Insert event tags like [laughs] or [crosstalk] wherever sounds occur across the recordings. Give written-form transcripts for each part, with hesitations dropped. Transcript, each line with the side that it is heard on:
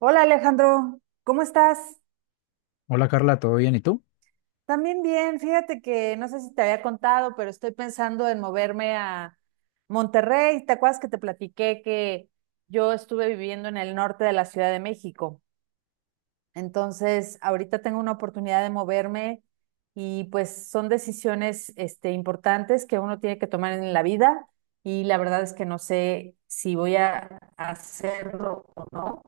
right: Hola Alejandro, ¿cómo estás?
left: Hola Carla, ¿todo bien? ¿Y tú?
right: También bien, fíjate que no sé si te había contado, pero estoy pensando en moverme a Monterrey. ¿Te acuerdas que te platiqué que yo estuve viviendo en el norte de la Ciudad de México? Entonces, ahorita tengo una oportunidad de moverme y pues son decisiones importantes que uno tiene que tomar en la vida y la verdad es que no sé si voy a hacerlo o no.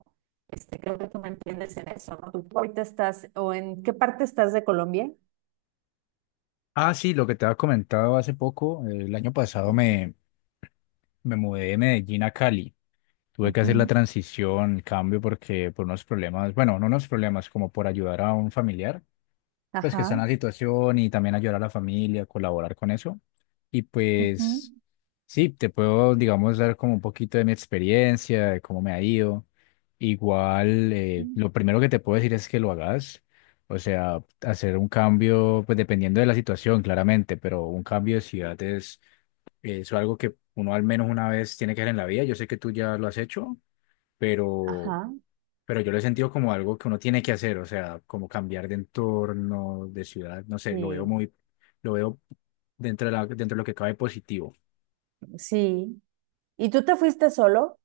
right: Creo que tú me entiendes en eso, ¿no? Tú ahorita estás, ¿o en qué parte estás de Colombia?
left: Ah, sí, lo que te había comentado hace poco, el año pasado me mudé de Medellín a Cali. Tuve que hacer la
right: Ujú.
left: transición, el cambio, porque por unos problemas, bueno, no unos problemas, como por ayudar a un familiar. Pues que está en
right: Ajá.
left: la situación y también ayudar a la familia, colaborar con eso. Y
right: Ujú.
left: pues sí, te puedo, digamos, dar como un poquito de mi experiencia, de cómo me ha ido. Igual,
right: Mm.
left: lo primero que te puedo decir es que lo hagas. O sea, hacer un cambio, pues dependiendo de la situación, claramente, pero un cambio de ciudad es algo que uno al menos una vez tiene que hacer en la vida. Yo sé que tú ya lo has hecho, pero
right: Ajá,
left: pero yo lo he sentido como algo que uno tiene que hacer, o sea, como cambiar de entorno, de ciudad, no sé, lo veo
right: sí,
left: lo veo dentro de lo que cabe positivo.
right: sí. ¿Y tú te fuiste solo?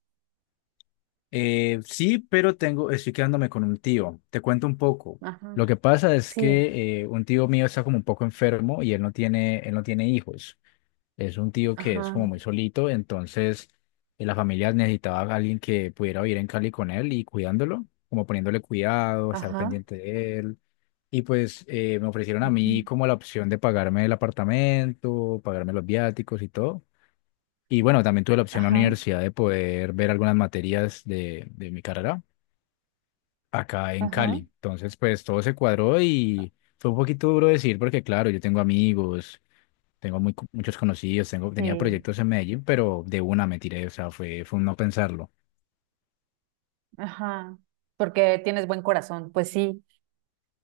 left: Sí, pero tengo, estoy quedándome con un tío. Te cuento un poco.
right: Ajá.
left: Lo que pasa es
right: Sí.
left: que un tío mío está como un poco enfermo y él no tiene hijos. Es un tío que es como
right: Ajá.
left: muy solito, entonces la familia necesitaba a alguien que pudiera vivir en Cali con él y cuidándolo, como poniéndole cuidado, estar
right: Ajá.
left: pendiente de él. Y pues me ofrecieron a
right: Ujú.
left: mí como la opción de pagarme el apartamento, pagarme los viáticos y todo. Y bueno, también tuve la opción en la
right: Ajá.
left: universidad de poder ver algunas materias de mi carrera acá en
right: Ajá.
left: Cali. Entonces, pues todo se cuadró y fue un poquito duro decir porque, claro, yo tengo amigos, tengo muchos conocidos, tenía
right: Sí.
left: proyectos en Medellín, pero de una me tiré, o sea, fue un no pensarlo.
right: Ajá, porque tienes buen corazón.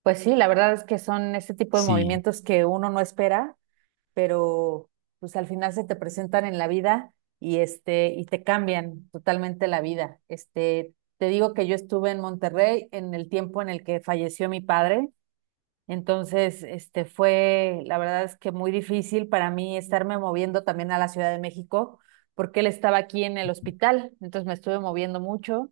right: Pues sí, la verdad es que son este tipo de
left: Sí,
right: movimientos que uno no espera, pero pues al final se te presentan en la vida y y te cambian totalmente la vida. Te digo que yo estuve en Monterrey en el tiempo en el que falleció mi padre, entonces fue, la verdad es que muy difícil para mí estarme moviendo también a la Ciudad de México porque él estaba aquí en el hospital, entonces me estuve moviendo mucho,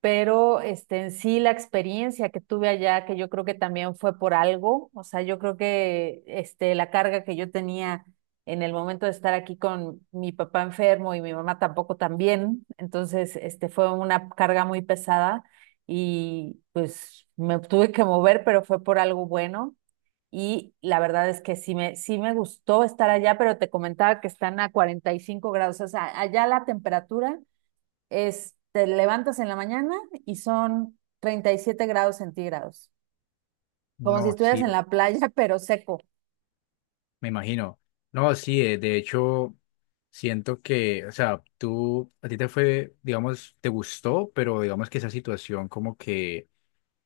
right: pero en sí la experiencia que tuve allá, que yo creo que también fue por algo, o sea, yo creo que la carga que yo tenía en el momento de estar aquí con mi papá enfermo y mi mamá tampoco también, entonces fue una carga muy pesada y pues me tuve que mover, pero fue por algo bueno. Y la verdad es que sí me gustó estar allá, pero te comentaba que están a 45 grados, o sea, allá la temperatura es, te levantas en la mañana y son 37 grados centígrados, como si
left: no,
right: estuvieras
left: sí,
right: en la playa, [laughs] pero seco.
left: me imagino. No, sí, de hecho, siento que, o sea, tú, a ti te fue, digamos, te gustó, pero digamos que esa situación como que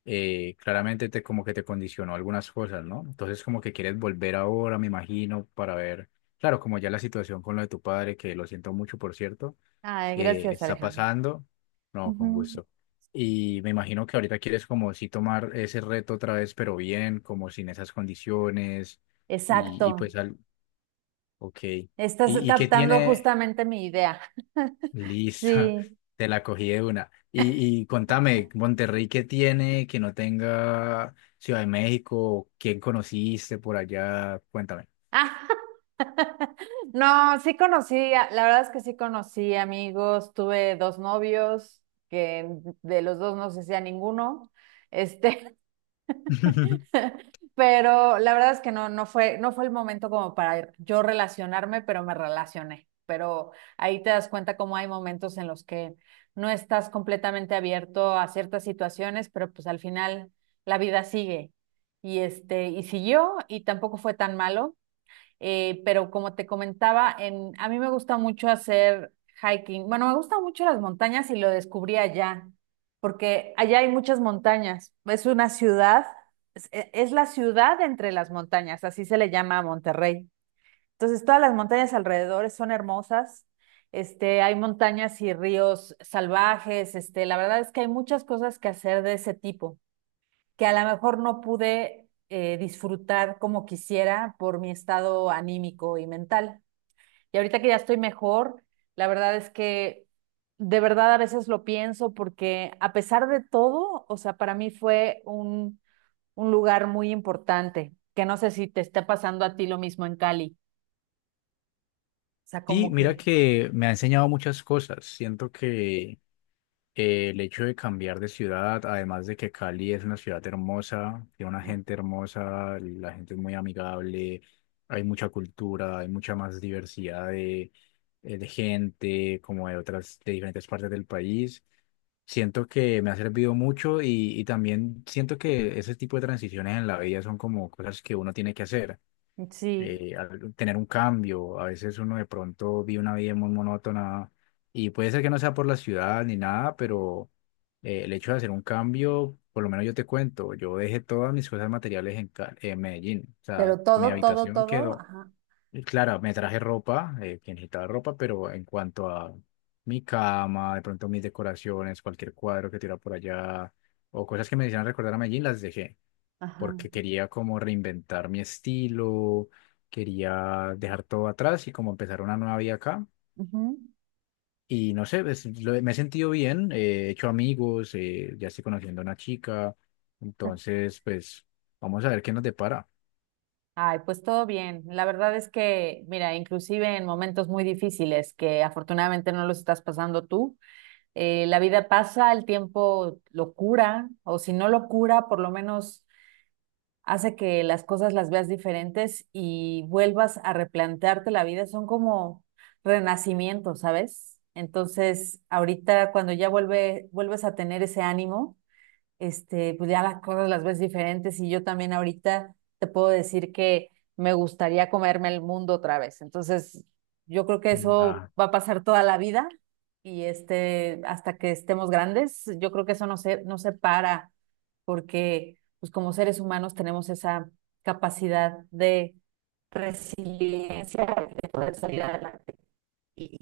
left: claramente como que te condicionó algunas cosas, ¿no? Entonces como que quieres volver ahora, me imagino, para ver, claro, como ya la situación con lo de tu padre, que lo siento mucho, por cierto.
right: Ay,
left: Eh,
right: gracias,
left: está
right: Alejandro.
left: pasando. No, con
right: Ujú.
left: gusto. Y me imagino que ahorita quieres como sí tomar ese reto otra vez, pero bien, como sin esas condiciones. Y, y
right: Exacto.
left: pues, al, ok.
right: Estás
left: ¿Y qué
right: captando
left: tiene?
right: justamente mi idea.
left: Lista, [laughs]
right: Sí.
left: te la cogí de una. Y contame, Monterrey, ¿qué tiene que no tenga Ciudad de México? ¿Quién conociste por allá? Cuéntame.
right: Ah, [laughs] no, sí conocí, la verdad es que sí conocí amigos, tuve dos novios, que de los dos no se hacía ninguno. Este,
left: [laughs]
right: [laughs] Pero la verdad es que no, no fue el momento como para yo relacionarme, pero me relacioné. Pero ahí te das cuenta cómo hay momentos en los que no estás completamente abierto a ciertas situaciones, pero pues al final la vida sigue. Y y siguió, y tampoco fue tan malo. Pero como te comentaba, a mí me gusta mucho hacer hiking. Bueno, me gustan mucho las montañas y lo descubrí allá, porque allá hay muchas montañas. Es una ciudad, es, e- es la ciudad entre las montañas, así se le llama a Monterrey. Entonces, todas las montañas alrededor son hermosas. Hay montañas y ríos salvajes. La verdad es que hay muchas cosas que hacer de ese tipo que a lo mejor no pude disfrutar como quisiera por mi estado anímico y mental. Y ahorita que ya estoy mejor, la verdad es que de verdad a veces lo pienso porque a pesar de todo, o sea, para mí fue un lugar muy importante, que no sé si te está pasando a ti lo mismo en Cali. O sea,
left: Sí,
right: como
left: mira
right: que...
left: que me ha enseñado muchas cosas. Siento que, eh, el hecho de cambiar de ciudad, además de que Cali es una ciudad hermosa, tiene una
right: No.
left: gente hermosa, la gente es muy amigable, hay mucha cultura, hay mucha más diversidad de gente, como de otras, de diferentes partes del país. Siento que me ha servido mucho y también siento que ese tipo de transiciones en la vida son como cosas que uno tiene que hacer,
right: Sí.
left: tener un cambio. A veces uno de pronto vive una vida muy monótona y puede ser que no sea por la ciudad ni nada, pero, el hecho de hacer un cambio, por lo menos yo te cuento, yo dejé todas mis cosas materiales en Medellín. O sea,
right: Pero
left: mi
right: todo, todo,
left: habitación
right: todo,
left: quedó,
right: ajá.
left: y claro, me traje ropa, que necesitaba ropa, pero en cuanto a mi cama, de pronto mis decoraciones, cualquier cuadro que tira por allá o cosas que me hicieran recordar a Medellín, las dejé
right: Ajá.
left: porque quería como reinventar mi estilo, quería dejar todo atrás y como empezar una nueva vida acá.
right: Ujú.
left: Y no sé, pues, me he sentido bien, he hecho amigos, ya estoy conociendo a una chica, entonces pues vamos a ver qué nos depara.
right: Ay, pues todo bien. La verdad es que, mira, inclusive en momentos muy difíciles que afortunadamente no los estás pasando tú, la vida pasa, el tiempo lo cura, o si no lo cura, por lo menos hace que las cosas las veas diferentes y vuelvas a replantearte la vida. Son como renacimientos, ¿sabes? Entonces, ahorita cuando ya vuelves a tener ese ánimo, pues ya las cosas las ves diferentes y yo también ahorita te puedo decir que me gustaría comerme el mundo otra vez. Entonces, yo creo que
left: Mm.
right: eso va a pasar toda la vida y hasta que estemos grandes, yo creo que eso no se para porque pues como seres humanos tenemos esa capacidad de... Y-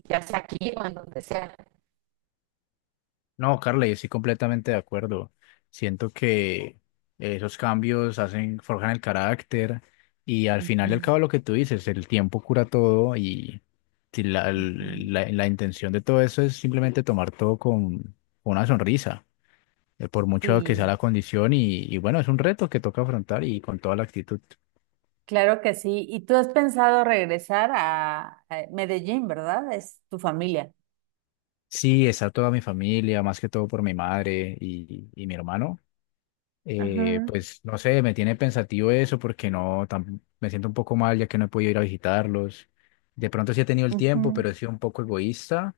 left: No, Carla, yo estoy completamente de acuerdo. Siento que esos cambios hacen, forjan el carácter y al final y al
right: Ujú,
left: cabo lo que tú dices, el tiempo cura todo y si
right: ujú.
left: la intención de todo eso es simplemente tomar todo con una sonrisa, por mucho que sea
right: Sí,
left: la condición y bueno, es un reto que toca afrontar y con toda la actitud.
right: claro que sí. ¿Y tú has pensado regresar a Medellín, verdad? Es tu familia.
left: Sí, está toda mi familia, más que todo por mi madre y mi hermano.
right: Ajá.
left: Pues no sé, me tiene pensativo eso porque no, me siento un poco mal ya que no he podido ir a visitarlos. De pronto sí he tenido el tiempo, pero
right: Ujú.
left: he sido un poco egoísta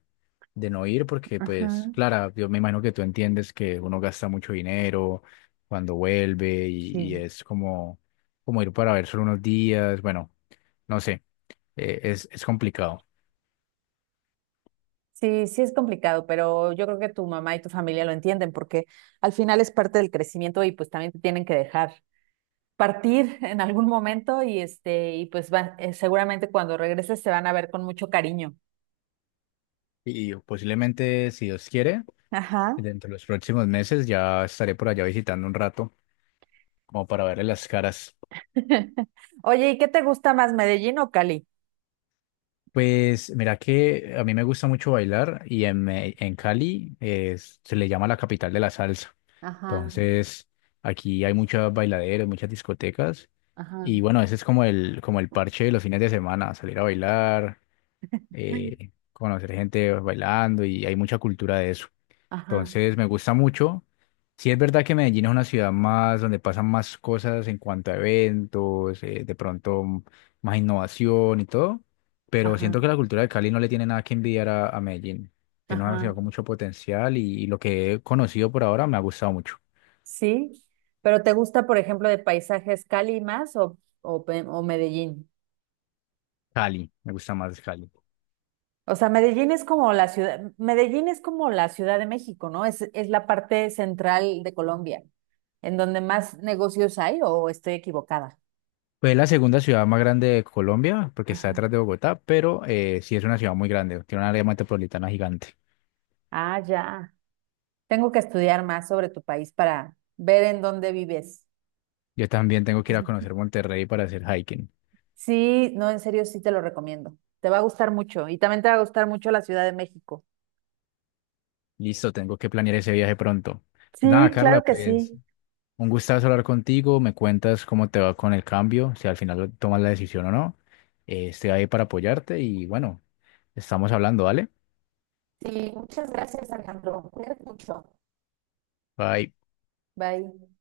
left: de no ir porque, pues,
right: Ajá.
left: Clara, yo me imagino que tú entiendes que uno gasta mucho dinero cuando vuelve y
right: Sí.
left: es como, como ir para ver solo unos días. Bueno, no sé, es complicado.
right: Sí, sí es complicado, pero yo creo que tu mamá y tu familia lo entienden porque al final es parte del crecimiento y pues también te tienen que dejar partir [laughs] en algún momento y y pues va, seguramente cuando regreses se van a ver con mucho cariño.
left: Y posiblemente, si Dios quiere,
right: Ajá.
left: dentro de los próximos meses ya estaré por allá visitando un rato como para verle las caras.
right: [laughs] Oye, ¿y qué te gusta más, Medellín o Cali?
left: Pues mira que a mí me gusta mucho bailar y en Cali se le llama la capital de la salsa.
right: Ajá.
left: Entonces aquí hay muchos bailaderos, muchas discotecas
right: Ajá.
left: y bueno, ese es como el parche de los fines de semana, salir a bailar, conocer gente bailando y hay mucha cultura de eso.
right: Ajá.
left: Entonces me gusta mucho. Sí es verdad que Medellín es una ciudad más donde pasan más cosas en cuanto a eventos, más innovación y todo, pero
right: Ajá.
left: siento que la cultura de Cali no le tiene nada que envidiar a Medellín. Tiene una ciudad
right: Ajá.
left: con mucho potencial y lo que he conocido por ahora me ha gustado mucho.
right: Sí, pero ¿te gusta, por ejemplo, de paisajes Cali más o Medellín?
left: Cali, me gusta más Cali.
right: O sea, Medellín es como la ciudad, Medellín es como la Ciudad de México, ¿no? Es la parte central de Colombia, en donde más negocios hay, o estoy equivocada.
left: Pues es la segunda ciudad más grande de Colombia porque está
right: Ajá.
left: detrás de Bogotá, pero sí es una ciudad muy grande, tiene una área metropolitana gigante.
right: Ah, ya. Tengo que estudiar más sobre tu país para ver en dónde vives.
left: Yo también tengo que ir a conocer Monterrey para hacer hiking.
right: Sí, no, en serio, sí te lo recomiendo. Te va a gustar mucho y también te va a gustar mucho la Ciudad de México.
left: Listo, tengo que planear ese viaje pronto. Nada,
right: Sí, claro
left: Carla,
right: que
left: pues
right: sí.
left: un gustazo hablar contigo. Me cuentas cómo te va con el cambio, si al final tomas la decisión o no. Estoy ahí para apoyarte y bueno, estamos hablando, ¿vale?
right: Sí, muchas gracias, Alejandro. Cuídate mucho.
left: Bye.
right: Bye.